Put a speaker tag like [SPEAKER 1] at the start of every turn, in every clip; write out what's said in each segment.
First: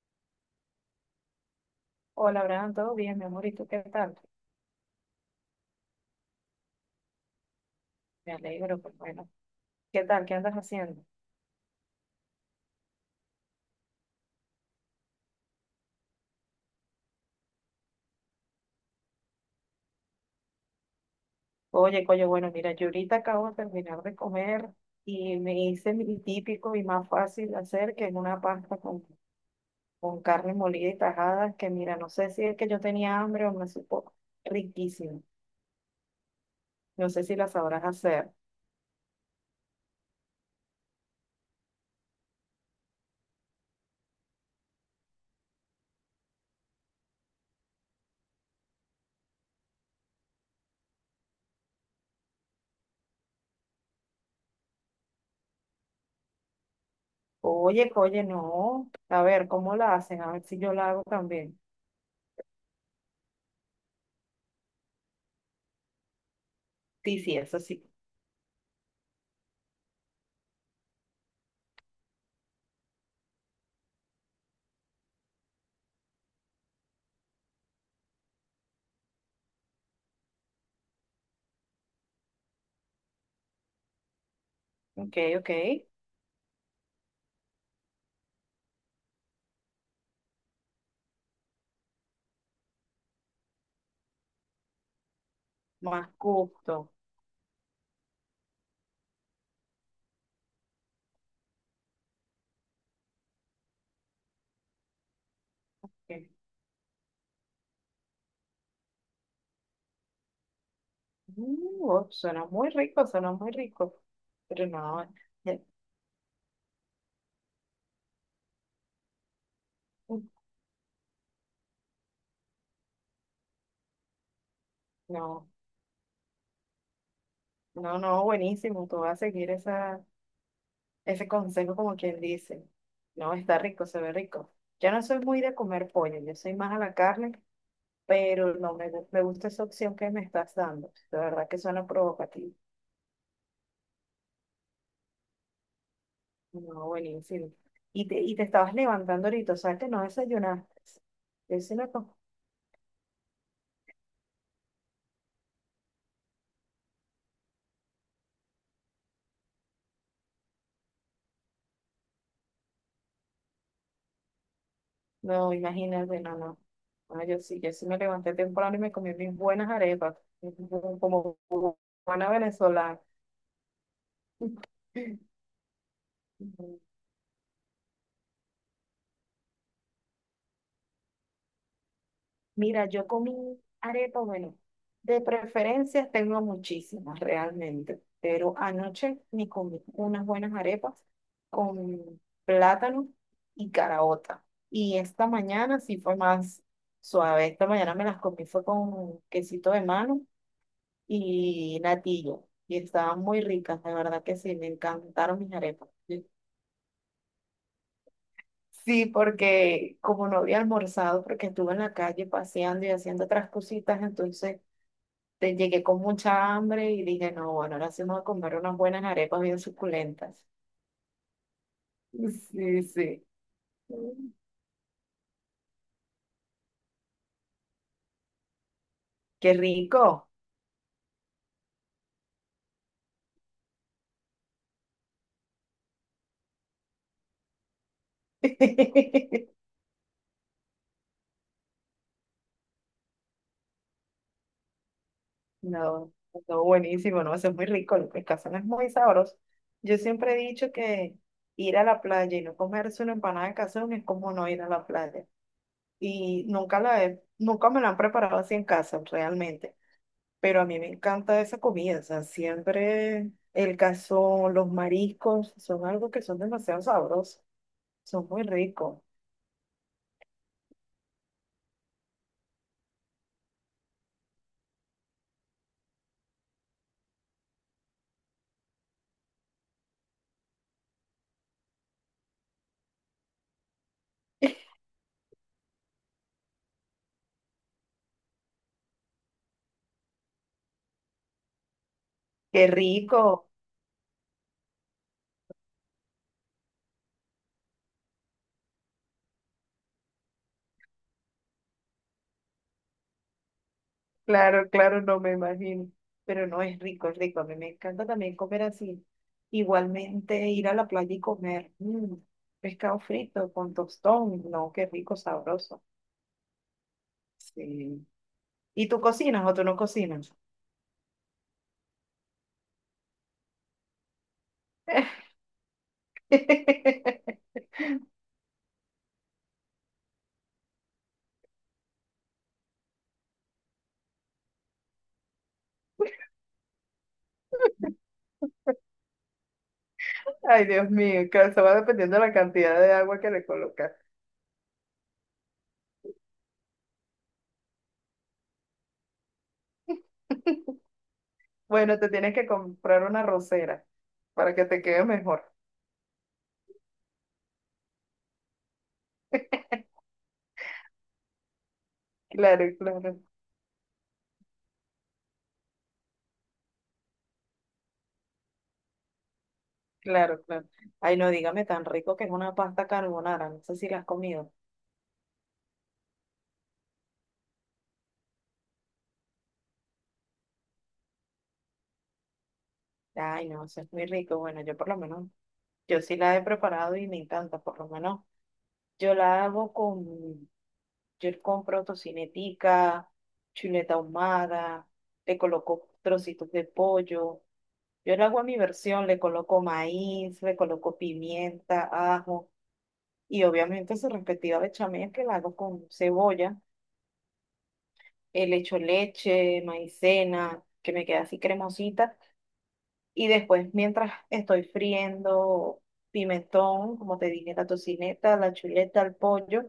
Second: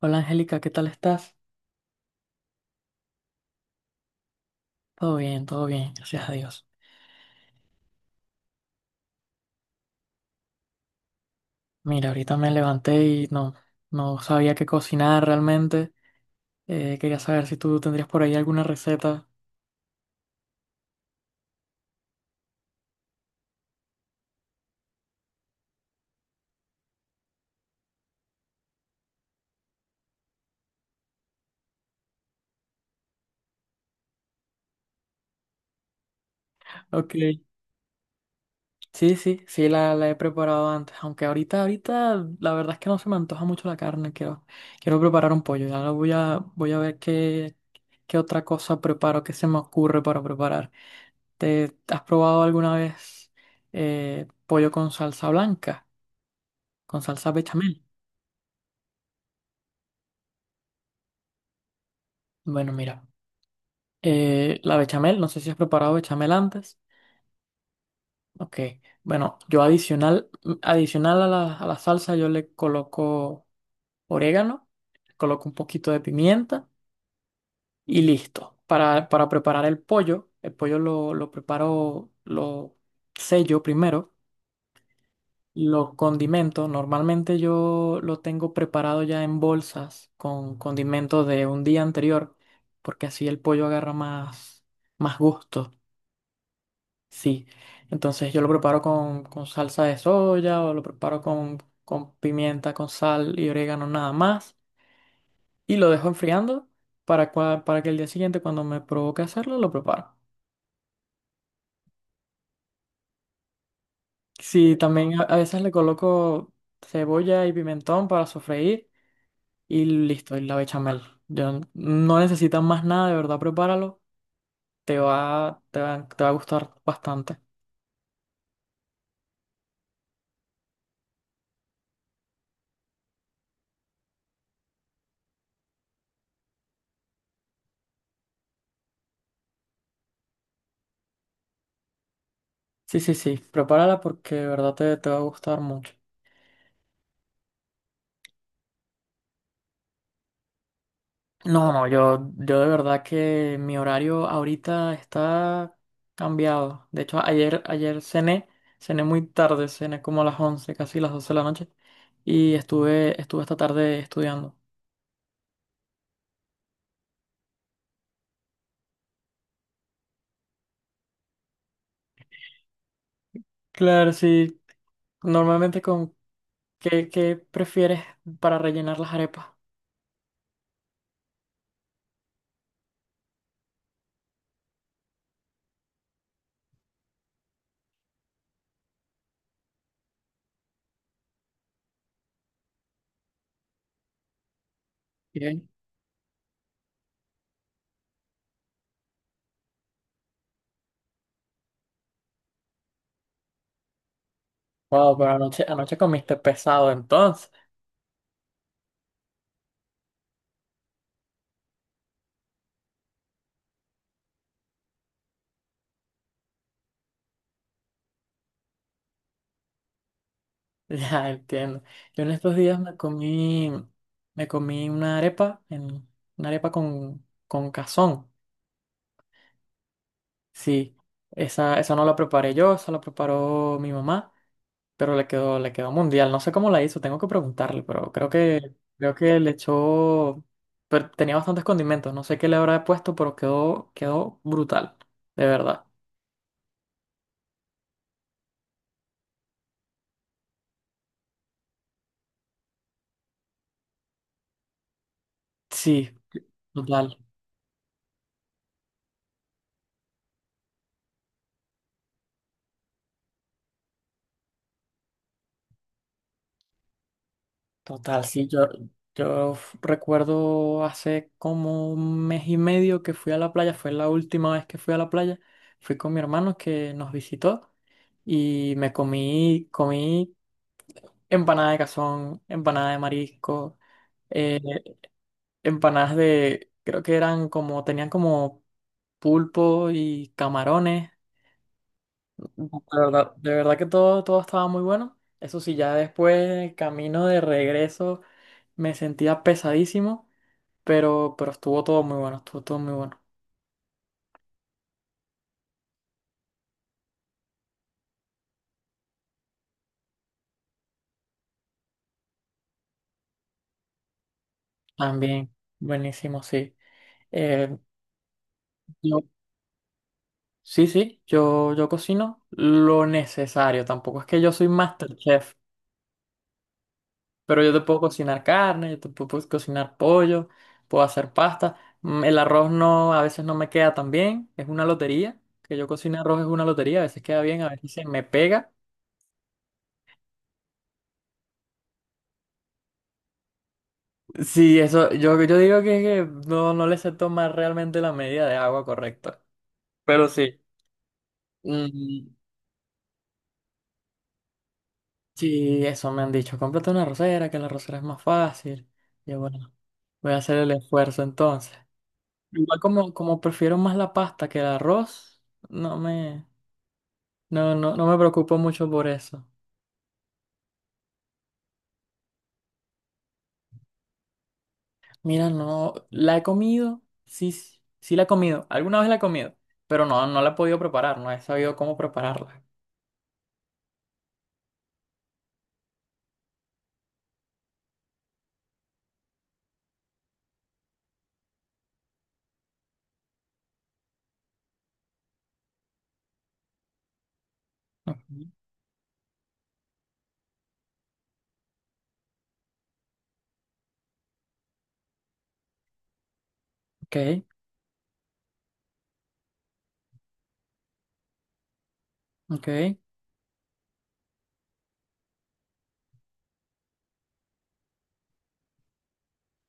[SPEAKER 1] Hola, Angélica, ¿qué tal estás?
[SPEAKER 2] Hola, Abraham, ¿todo bien, mi amor? ¿Y tú qué tal?
[SPEAKER 1] Todo bien, gracias a Dios.
[SPEAKER 2] Me alegro, pues bueno. ¿Qué tal? ¿Qué andas haciendo?
[SPEAKER 1] Mira, ahorita me levanté y no sabía qué cocinar realmente. Quería saber si tú tendrías por ahí alguna receta.
[SPEAKER 2] Oye, coño, bueno, mira, yo ahorita acabo de terminar de comer y me hice mi típico y más fácil de hacer que es una pasta con carne molida y tajadas, que mira, no sé si es que yo tenía hambre o me supo riquísimo. No
[SPEAKER 1] Ok.
[SPEAKER 2] sé si la sabrás hacer.
[SPEAKER 1] Sí, sí, sí, la he preparado antes, aunque ahorita la verdad es que no se me antoja mucho la carne. Quiero preparar un pollo. Ya voy a ver qué otra cosa preparo, qué se me ocurre para preparar. ¿Te has probado alguna vez pollo con salsa blanca, con salsa bechamel?
[SPEAKER 2] Oye, no. A ver, ¿cómo la hacen? A ver si yo la hago también.
[SPEAKER 1] Bueno, mira, la bechamel, no sé si has preparado bechamel antes.
[SPEAKER 2] Sí, sí, eso sí.
[SPEAKER 1] Ok, bueno, adicional a a la salsa yo le coloco orégano, coloco un poquito de pimienta y listo. Para preparar el pollo, lo preparo, lo sello primero,
[SPEAKER 2] Ok, ok.
[SPEAKER 1] lo condimento. Normalmente yo lo tengo preparado ya en bolsas con condimentos de un día anterior, porque así el pollo agarra más gusto.
[SPEAKER 2] Más gusto.
[SPEAKER 1] Sí, entonces yo lo preparo con salsa de soya o lo preparo con pimienta, con sal y orégano nada más y lo dejo
[SPEAKER 2] Eh,
[SPEAKER 1] enfriando para, para que el día siguiente cuando me provoque hacerlo lo preparo.
[SPEAKER 2] Oh, suena muy rico, suena muy rico. Pero
[SPEAKER 1] Sí,
[SPEAKER 2] no,
[SPEAKER 1] también a
[SPEAKER 2] ya-
[SPEAKER 1] veces le coloco cebolla y pimentón para sofreír y
[SPEAKER 2] uh,
[SPEAKER 1] listo, y la bechamel. Yo, no necesitas más nada, de verdad, prepáralo,
[SPEAKER 2] no,
[SPEAKER 1] te va a gustar bastante.
[SPEAKER 2] no, no, buenísimo. Tú vas a seguir ese consejo como quien dice. No, está rico, se ve rico. Yo no soy muy de comer pollo, yo soy más a la carne, pero no me, gu- me gusta esa opción que me estás dando. De verdad que suena provocativo.
[SPEAKER 1] Sí, sí, sí, prepárala porque de verdad te va a gustar mucho.
[SPEAKER 2] No, buenísimo. Y te estabas levantando ahorita, o sea que no desayunaste. Yo
[SPEAKER 1] No,
[SPEAKER 2] sí
[SPEAKER 1] no,
[SPEAKER 2] co-
[SPEAKER 1] yo de verdad que mi horario ahorita está cambiado. De hecho, ayer cené, cené muy tarde, cené como a las 11, casi las 12 de la noche, y estuve esta tarde estudiando.
[SPEAKER 2] No, imagínate, no, no. No, yo sí, yo sí me levanté temprano y me comí mis buenas arepas, como buena venezolana.
[SPEAKER 1] Claro, sí, normalmente con qué prefieres para rellenar las arepas?
[SPEAKER 2] Mira, yo comí arepa, bueno, de preferencias tengo muchísimas realmente, pero anoche me comí unas buenas arepas con plátano y caraota. Y esta
[SPEAKER 1] Bien.
[SPEAKER 2] mañana sí fue más suave. Esta mañana me las comí fue con quesito de mano y natillo. Y estaban muy ricas, de verdad que sí, me
[SPEAKER 1] Wow, pero
[SPEAKER 2] encantaron mis arepas.
[SPEAKER 1] anoche
[SPEAKER 2] Sí.
[SPEAKER 1] comiste pesado entonces.
[SPEAKER 2] Sí, porque como no había almorzado, porque estuve en la calle paseando y haciendo otras cositas, entonces llegué con mucha hambre y dije, no, bueno, ahora sí vamos a comer unas buenas arepas bien suculentas.
[SPEAKER 1] Ya entiendo. Yo en estos días
[SPEAKER 2] Sí, sí.
[SPEAKER 1] me comí una arepa, en, una arepa con cazón.
[SPEAKER 2] Qué rico.
[SPEAKER 1] Sí, esa no la preparé yo, esa la preparó mi mamá, pero le quedó mundial. No sé cómo la hizo, tengo que preguntarle, pero creo que le echó, pero tenía bastantes condimentos, no sé qué le habrá puesto, pero quedó brutal, de verdad.
[SPEAKER 2] No, no, buenísimo, no, eso es muy rico, el pescazón es muy sabroso. Yo siempre he dicho que ir a la playa y no comerse una empanada de cazón es como no ir a la playa.
[SPEAKER 1] Sí,
[SPEAKER 2] Y
[SPEAKER 1] total,
[SPEAKER 2] nunca me la han preparado así en casa, realmente. Pero a mí me encanta esa comida, o sea, siempre el cazón, los mariscos, son algo que son demasiado sabrosos,
[SPEAKER 1] total,
[SPEAKER 2] son muy
[SPEAKER 1] sí, yo,
[SPEAKER 2] ricos.
[SPEAKER 1] recuerdo hace como un mes y medio que fui a la playa, fue la última vez que fui a la playa, fui con mi hermano que nos visitó y me comí, comí. Empanada de cazón, empanada de marisco, eh, empanadas de, creo que eran como, tenían como pulpo y camarones. De
[SPEAKER 2] ¡Qué rico!
[SPEAKER 1] de verdad que todo, todo estaba muy bueno. Eso sí, ya después, el camino de regreso, me sentía pesadísimo, pero estuvo todo muy bueno, estuvo todo muy bueno.
[SPEAKER 2] Claro, claro, no me imagino, pero no es rico, es rico. A mí me encanta también comer así. Igualmente ir a la playa y comer pescado frito con tostón, no, qué rico,
[SPEAKER 1] También,
[SPEAKER 2] sabroso.
[SPEAKER 1] buenísimo, sí. Eh,
[SPEAKER 2] Sí. ¿Y tú
[SPEAKER 1] yo,
[SPEAKER 2] cocinas o tú no cocinas?
[SPEAKER 1] sí, sí, yo cocino lo necesario, tampoco es que yo soy MasterChef. Pero yo te puedo cocinar carne, yo te puedo pues, cocinar pollo, puedo hacer pasta. Mm. El arroz no, a veces no me queda tan bien, es una lotería. Que yo cocine arroz es una lotería, a veces queda bien, a veces se me pega.
[SPEAKER 2] Ay, Dios mío, claro, eso va dependiendo de la cantidad de agua que le colocas.
[SPEAKER 1] Sí, eso, yo digo que no, no le sé tomar realmente la medida de agua correcta. Pero sí.
[SPEAKER 2] Bueno, te
[SPEAKER 1] mm,
[SPEAKER 2] tienes que comprar una rosera para que te quede mejor.
[SPEAKER 1] sí, eso me han dicho. Cómprate una arrocera, que la arrocera es más fácil. Y yo, bueno, voy a hacer el esfuerzo entonces.
[SPEAKER 2] Claro,
[SPEAKER 1] Igual como,
[SPEAKER 2] claro,
[SPEAKER 1] como prefiero más la pasta que el arroz, no me. No, no me preocupo mucho por eso.
[SPEAKER 2] claro, claro. Ay, no, dígame tan rico que es una pasta carbonara. No sé si la has comido.
[SPEAKER 1] Mira, no, la he comido, sí, sí sí la he comido, alguna vez la he comido, pero no, no la he podido preparar, no he sabido cómo prepararla.
[SPEAKER 2] Ay, no, eso es muy rico. Bueno, yo por lo menos, yo sí la he preparado y me encanta, por lo menos. Yo la hago con, yo compro tocinetica, chuleta ahumada, le coloco trocitos de pollo. Yo le hago a
[SPEAKER 1] Ujú.
[SPEAKER 2] mi versión, le coloco maíz, le coloco pimienta, ajo y obviamente su respectiva bechamel que la hago con cebolla.
[SPEAKER 1] Ok,
[SPEAKER 2] Le echo leche, maicena, que me queda así cremosita
[SPEAKER 1] ok,
[SPEAKER 2] y después, mientras estoy friendo pimentón, como te dije, la tocineta, la chuleta, el pollo,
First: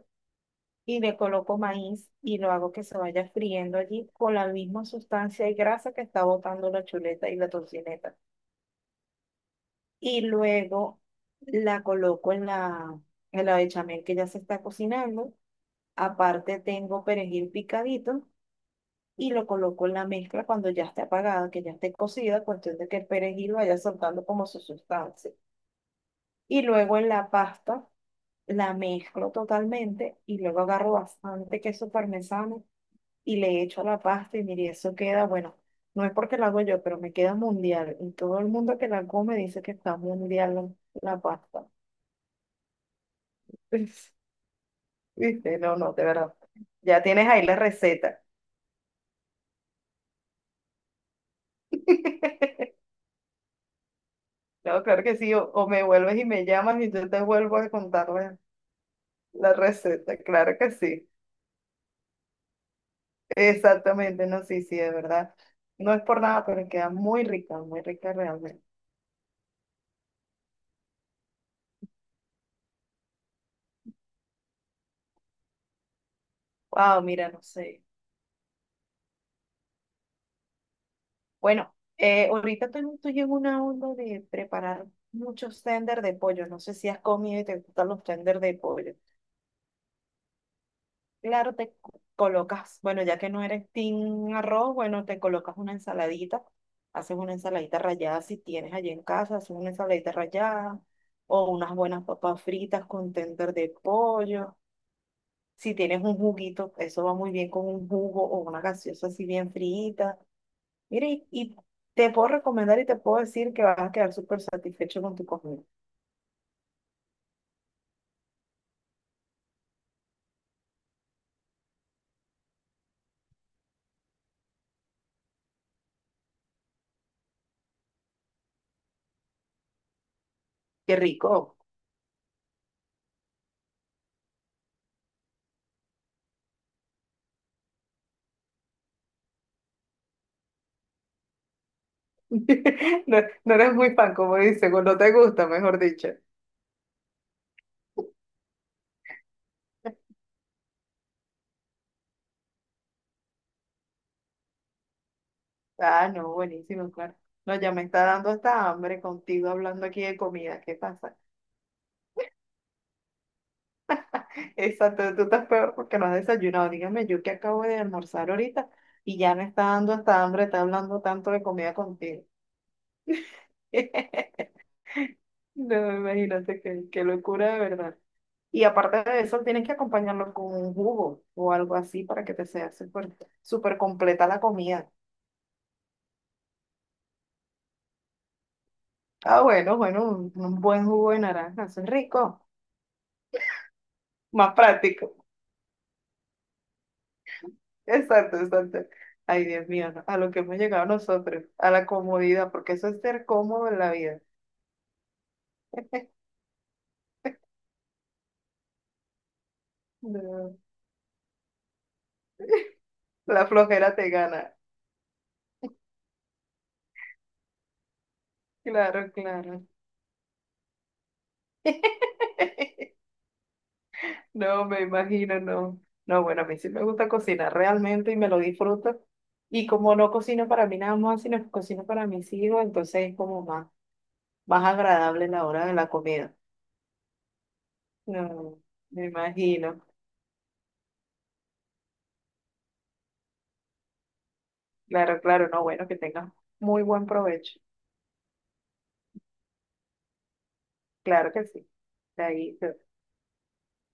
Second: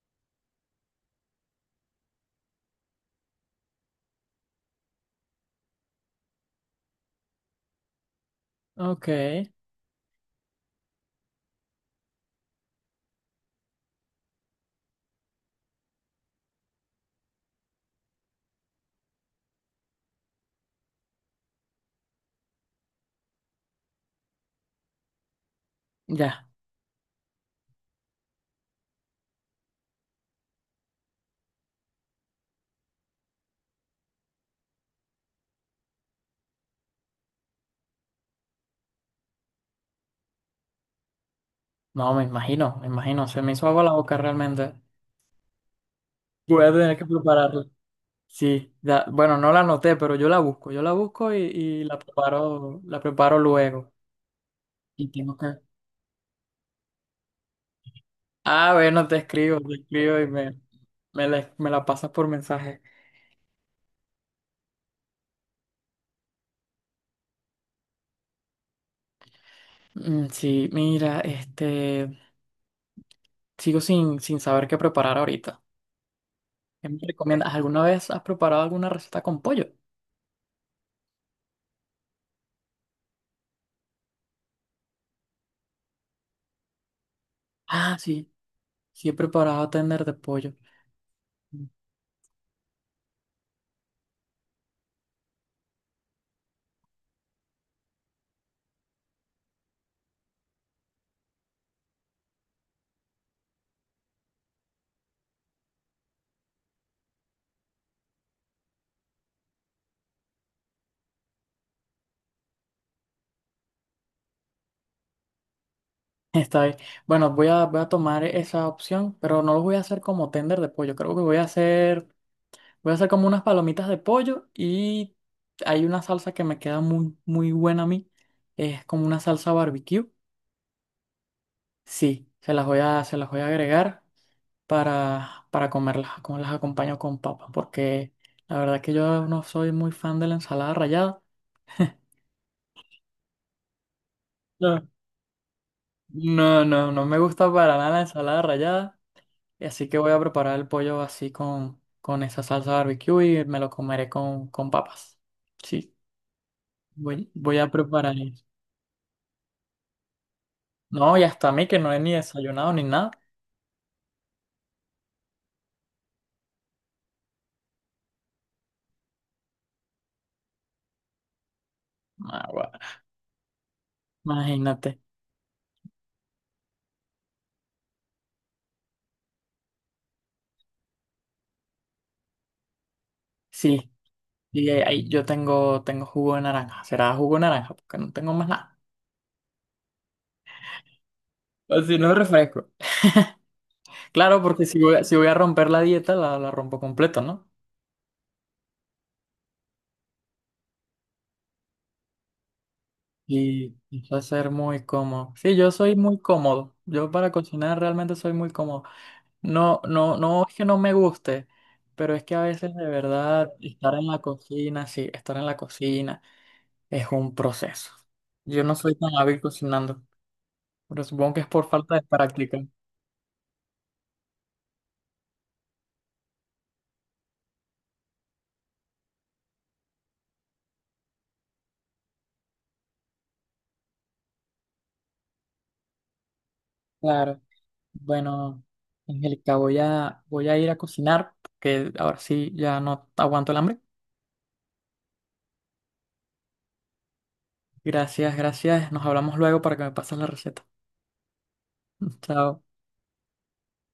[SPEAKER 2] y le coloco maíz y lo hago que se vaya friendo allí con la misma sustancia y grasa que está botando la chuleta y la tocineta.
[SPEAKER 1] ok,
[SPEAKER 2] Y luego la coloco en en la bechamel que ya se está cocinando. Aparte tengo perejil picadito y lo coloco en la mezcla cuando ya esté apagada, que ya esté cocida, cuestión de que el perejil vaya soltando como su sustancia.
[SPEAKER 1] ya.
[SPEAKER 2] Y luego en la pasta la mezclo totalmente y luego agarro bastante queso parmesano y le echo a la pasta y mire, eso queda, bueno, no es porque lo hago yo, pero me queda mundial. Y todo el mundo que la come dice que está mundial la pasta.
[SPEAKER 1] No, me imagino, se me hizo agua la boca realmente.
[SPEAKER 2] ¿Viste? No, no, de verdad.
[SPEAKER 1] Voy a tener
[SPEAKER 2] Ya
[SPEAKER 1] que
[SPEAKER 2] tienes ahí la
[SPEAKER 1] prepararla.
[SPEAKER 2] receta.
[SPEAKER 1] Sí, ya, bueno, no la anoté, pero yo la busco y la preparo luego.
[SPEAKER 2] No, claro
[SPEAKER 1] Y
[SPEAKER 2] que sí,
[SPEAKER 1] tengo que...
[SPEAKER 2] o me vuelves y me llamas y yo te vuelvo a contar la
[SPEAKER 1] Ah, bueno, te
[SPEAKER 2] la
[SPEAKER 1] escribo,
[SPEAKER 2] receta, claro que sí.
[SPEAKER 1] me me la pasas por mensaje.
[SPEAKER 2] Exactamente, no, sí, sí, de verdad. No es por nada, pero queda muy rica realmente.
[SPEAKER 1] Mm, sí, mira, este, sigo sin, sin saber qué preparar ahorita. ¿Qué me
[SPEAKER 2] Wow, mira, no
[SPEAKER 1] recomiendas?
[SPEAKER 2] sé.
[SPEAKER 1] ¿Alguna vez has preparado alguna receta con pollo?
[SPEAKER 2] Bueno, ahorita estoy en una onda de preparar muchos tender de pollo. No sé si has comido y te gustan
[SPEAKER 1] Ah,
[SPEAKER 2] los
[SPEAKER 1] sí,
[SPEAKER 2] tender de pollo.
[SPEAKER 1] sí he preparado tender de pollo.
[SPEAKER 2] Claro,
[SPEAKER 1] Mm.
[SPEAKER 2] te colocas, bueno, ya que no eres team arroz, bueno, te colocas una ensaladita. Haces una ensaladita rallada si tienes allí en casa, haces una ensaladita rallada o unas buenas papas fritas con tender de pollo. Si tienes un juguito, eso va muy bien con un jugo o una gaseosa así bien frita. Mira, y te puedo recomendar y te puedo decir que vas a quedar súper satisfecho con tu comida.
[SPEAKER 1] Está bien. Bueno, voy a tomar esa opción, pero no lo voy a hacer como tender de pollo. Creo que voy a hacer como unas palomitas de pollo y hay una salsa que me queda muy buena a mí. Es como una salsa barbecue.
[SPEAKER 2] Qué rico.
[SPEAKER 1] Sí, se las voy a agregar. Para comerlas, como las acompaño con papas porque la verdad que yo no soy muy fan de la ensalada rallada.
[SPEAKER 2] No, no eres muy fan, como dicen, o
[SPEAKER 1] No.
[SPEAKER 2] no te gusta, mejor dicho.
[SPEAKER 1] No, no, no me gusta para nada la ensalada rallada, y así que voy a preparar el pollo así con esa salsa barbecue y me lo comeré con papas. Sí,
[SPEAKER 2] Ah, no, buenísimo, claro.
[SPEAKER 1] voy,
[SPEAKER 2] No,
[SPEAKER 1] voy a
[SPEAKER 2] ya me está
[SPEAKER 1] preparar
[SPEAKER 2] dando
[SPEAKER 1] eso.
[SPEAKER 2] hasta hambre contigo hablando aquí de comida. ¿Qué
[SPEAKER 1] No,
[SPEAKER 2] pasa?
[SPEAKER 1] y hasta a mí que no he ni desayunado ni nada.
[SPEAKER 2] Exacto, tú estás peor porque no has desayunado. Dígame, yo que acabo de almorzar ahorita y ya me está dando hasta hambre, está hablando tanto de comida contigo.
[SPEAKER 1] Ah, bueno, imagínate.
[SPEAKER 2] No, me imagínate qué locura de verdad. Y aparte de eso, tienes que acompañarlo con un jugo o algo así para que te sea súper súper
[SPEAKER 1] Sí,
[SPEAKER 2] completa la
[SPEAKER 1] y ahí
[SPEAKER 2] comida.
[SPEAKER 1] ahí yo tengo, tengo jugo de naranja. Será jugo de naranja, porque no tengo más nada.
[SPEAKER 2] Ah, bueno, bueno, un buen jugo de naranja,
[SPEAKER 1] O
[SPEAKER 2] eso es
[SPEAKER 1] si no,
[SPEAKER 2] rico,
[SPEAKER 1] refresco. Claro,
[SPEAKER 2] más
[SPEAKER 1] porque si voy a, si
[SPEAKER 2] práctico.
[SPEAKER 1] voy a romper la dieta, la rompo completo, ¿no?
[SPEAKER 2] Exacto, exacto. Ay, Dios mío, no, a lo que hemos llegado nosotros, a la comodidad, porque eso es ser cómodo en la
[SPEAKER 1] Y va a
[SPEAKER 2] vida.
[SPEAKER 1] ser muy cómodo. Sí, yo soy muy cómodo. Yo para cocinar realmente soy muy cómodo. No, no, no es
[SPEAKER 2] No,
[SPEAKER 1] que no me guste, pero es que a veces de
[SPEAKER 2] la
[SPEAKER 1] verdad estar
[SPEAKER 2] flojera
[SPEAKER 1] en
[SPEAKER 2] te
[SPEAKER 1] la
[SPEAKER 2] gana.
[SPEAKER 1] cocina, sí, estar en la cocina es un proceso. Yo no soy tan
[SPEAKER 2] Claro,
[SPEAKER 1] hábil
[SPEAKER 2] claro.
[SPEAKER 1] cocinando, pero supongo que es por falta de práctica.
[SPEAKER 2] No, me imagino, no. No, bueno, a mí sí me gusta cocinar realmente y me lo disfruto. Y como no cocino para mí nada más, sino que cocino para mis hijos, entonces es como más, más agradable la hora de la comida.
[SPEAKER 1] Claro.
[SPEAKER 2] No,
[SPEAKER 1] Bueno,
[SPEAKER 2] me
[SPEAKER 1] Angélica,
[SPEAKER 2] imagino.
[SPEAKER 1] voy a ir a cocinar, porque ahora sí ya no aguanto el hambre.
[SPEAKER 2] Claro, claro, no, bueno, que tengas muy buen provecho.
[SPEAKER 1] Gracias, gracias. Nos hablamos luego para que me pases la receta.
[SPEAKER 2] Claro que sí. Ahí,
[SPEAKER 1] Chao.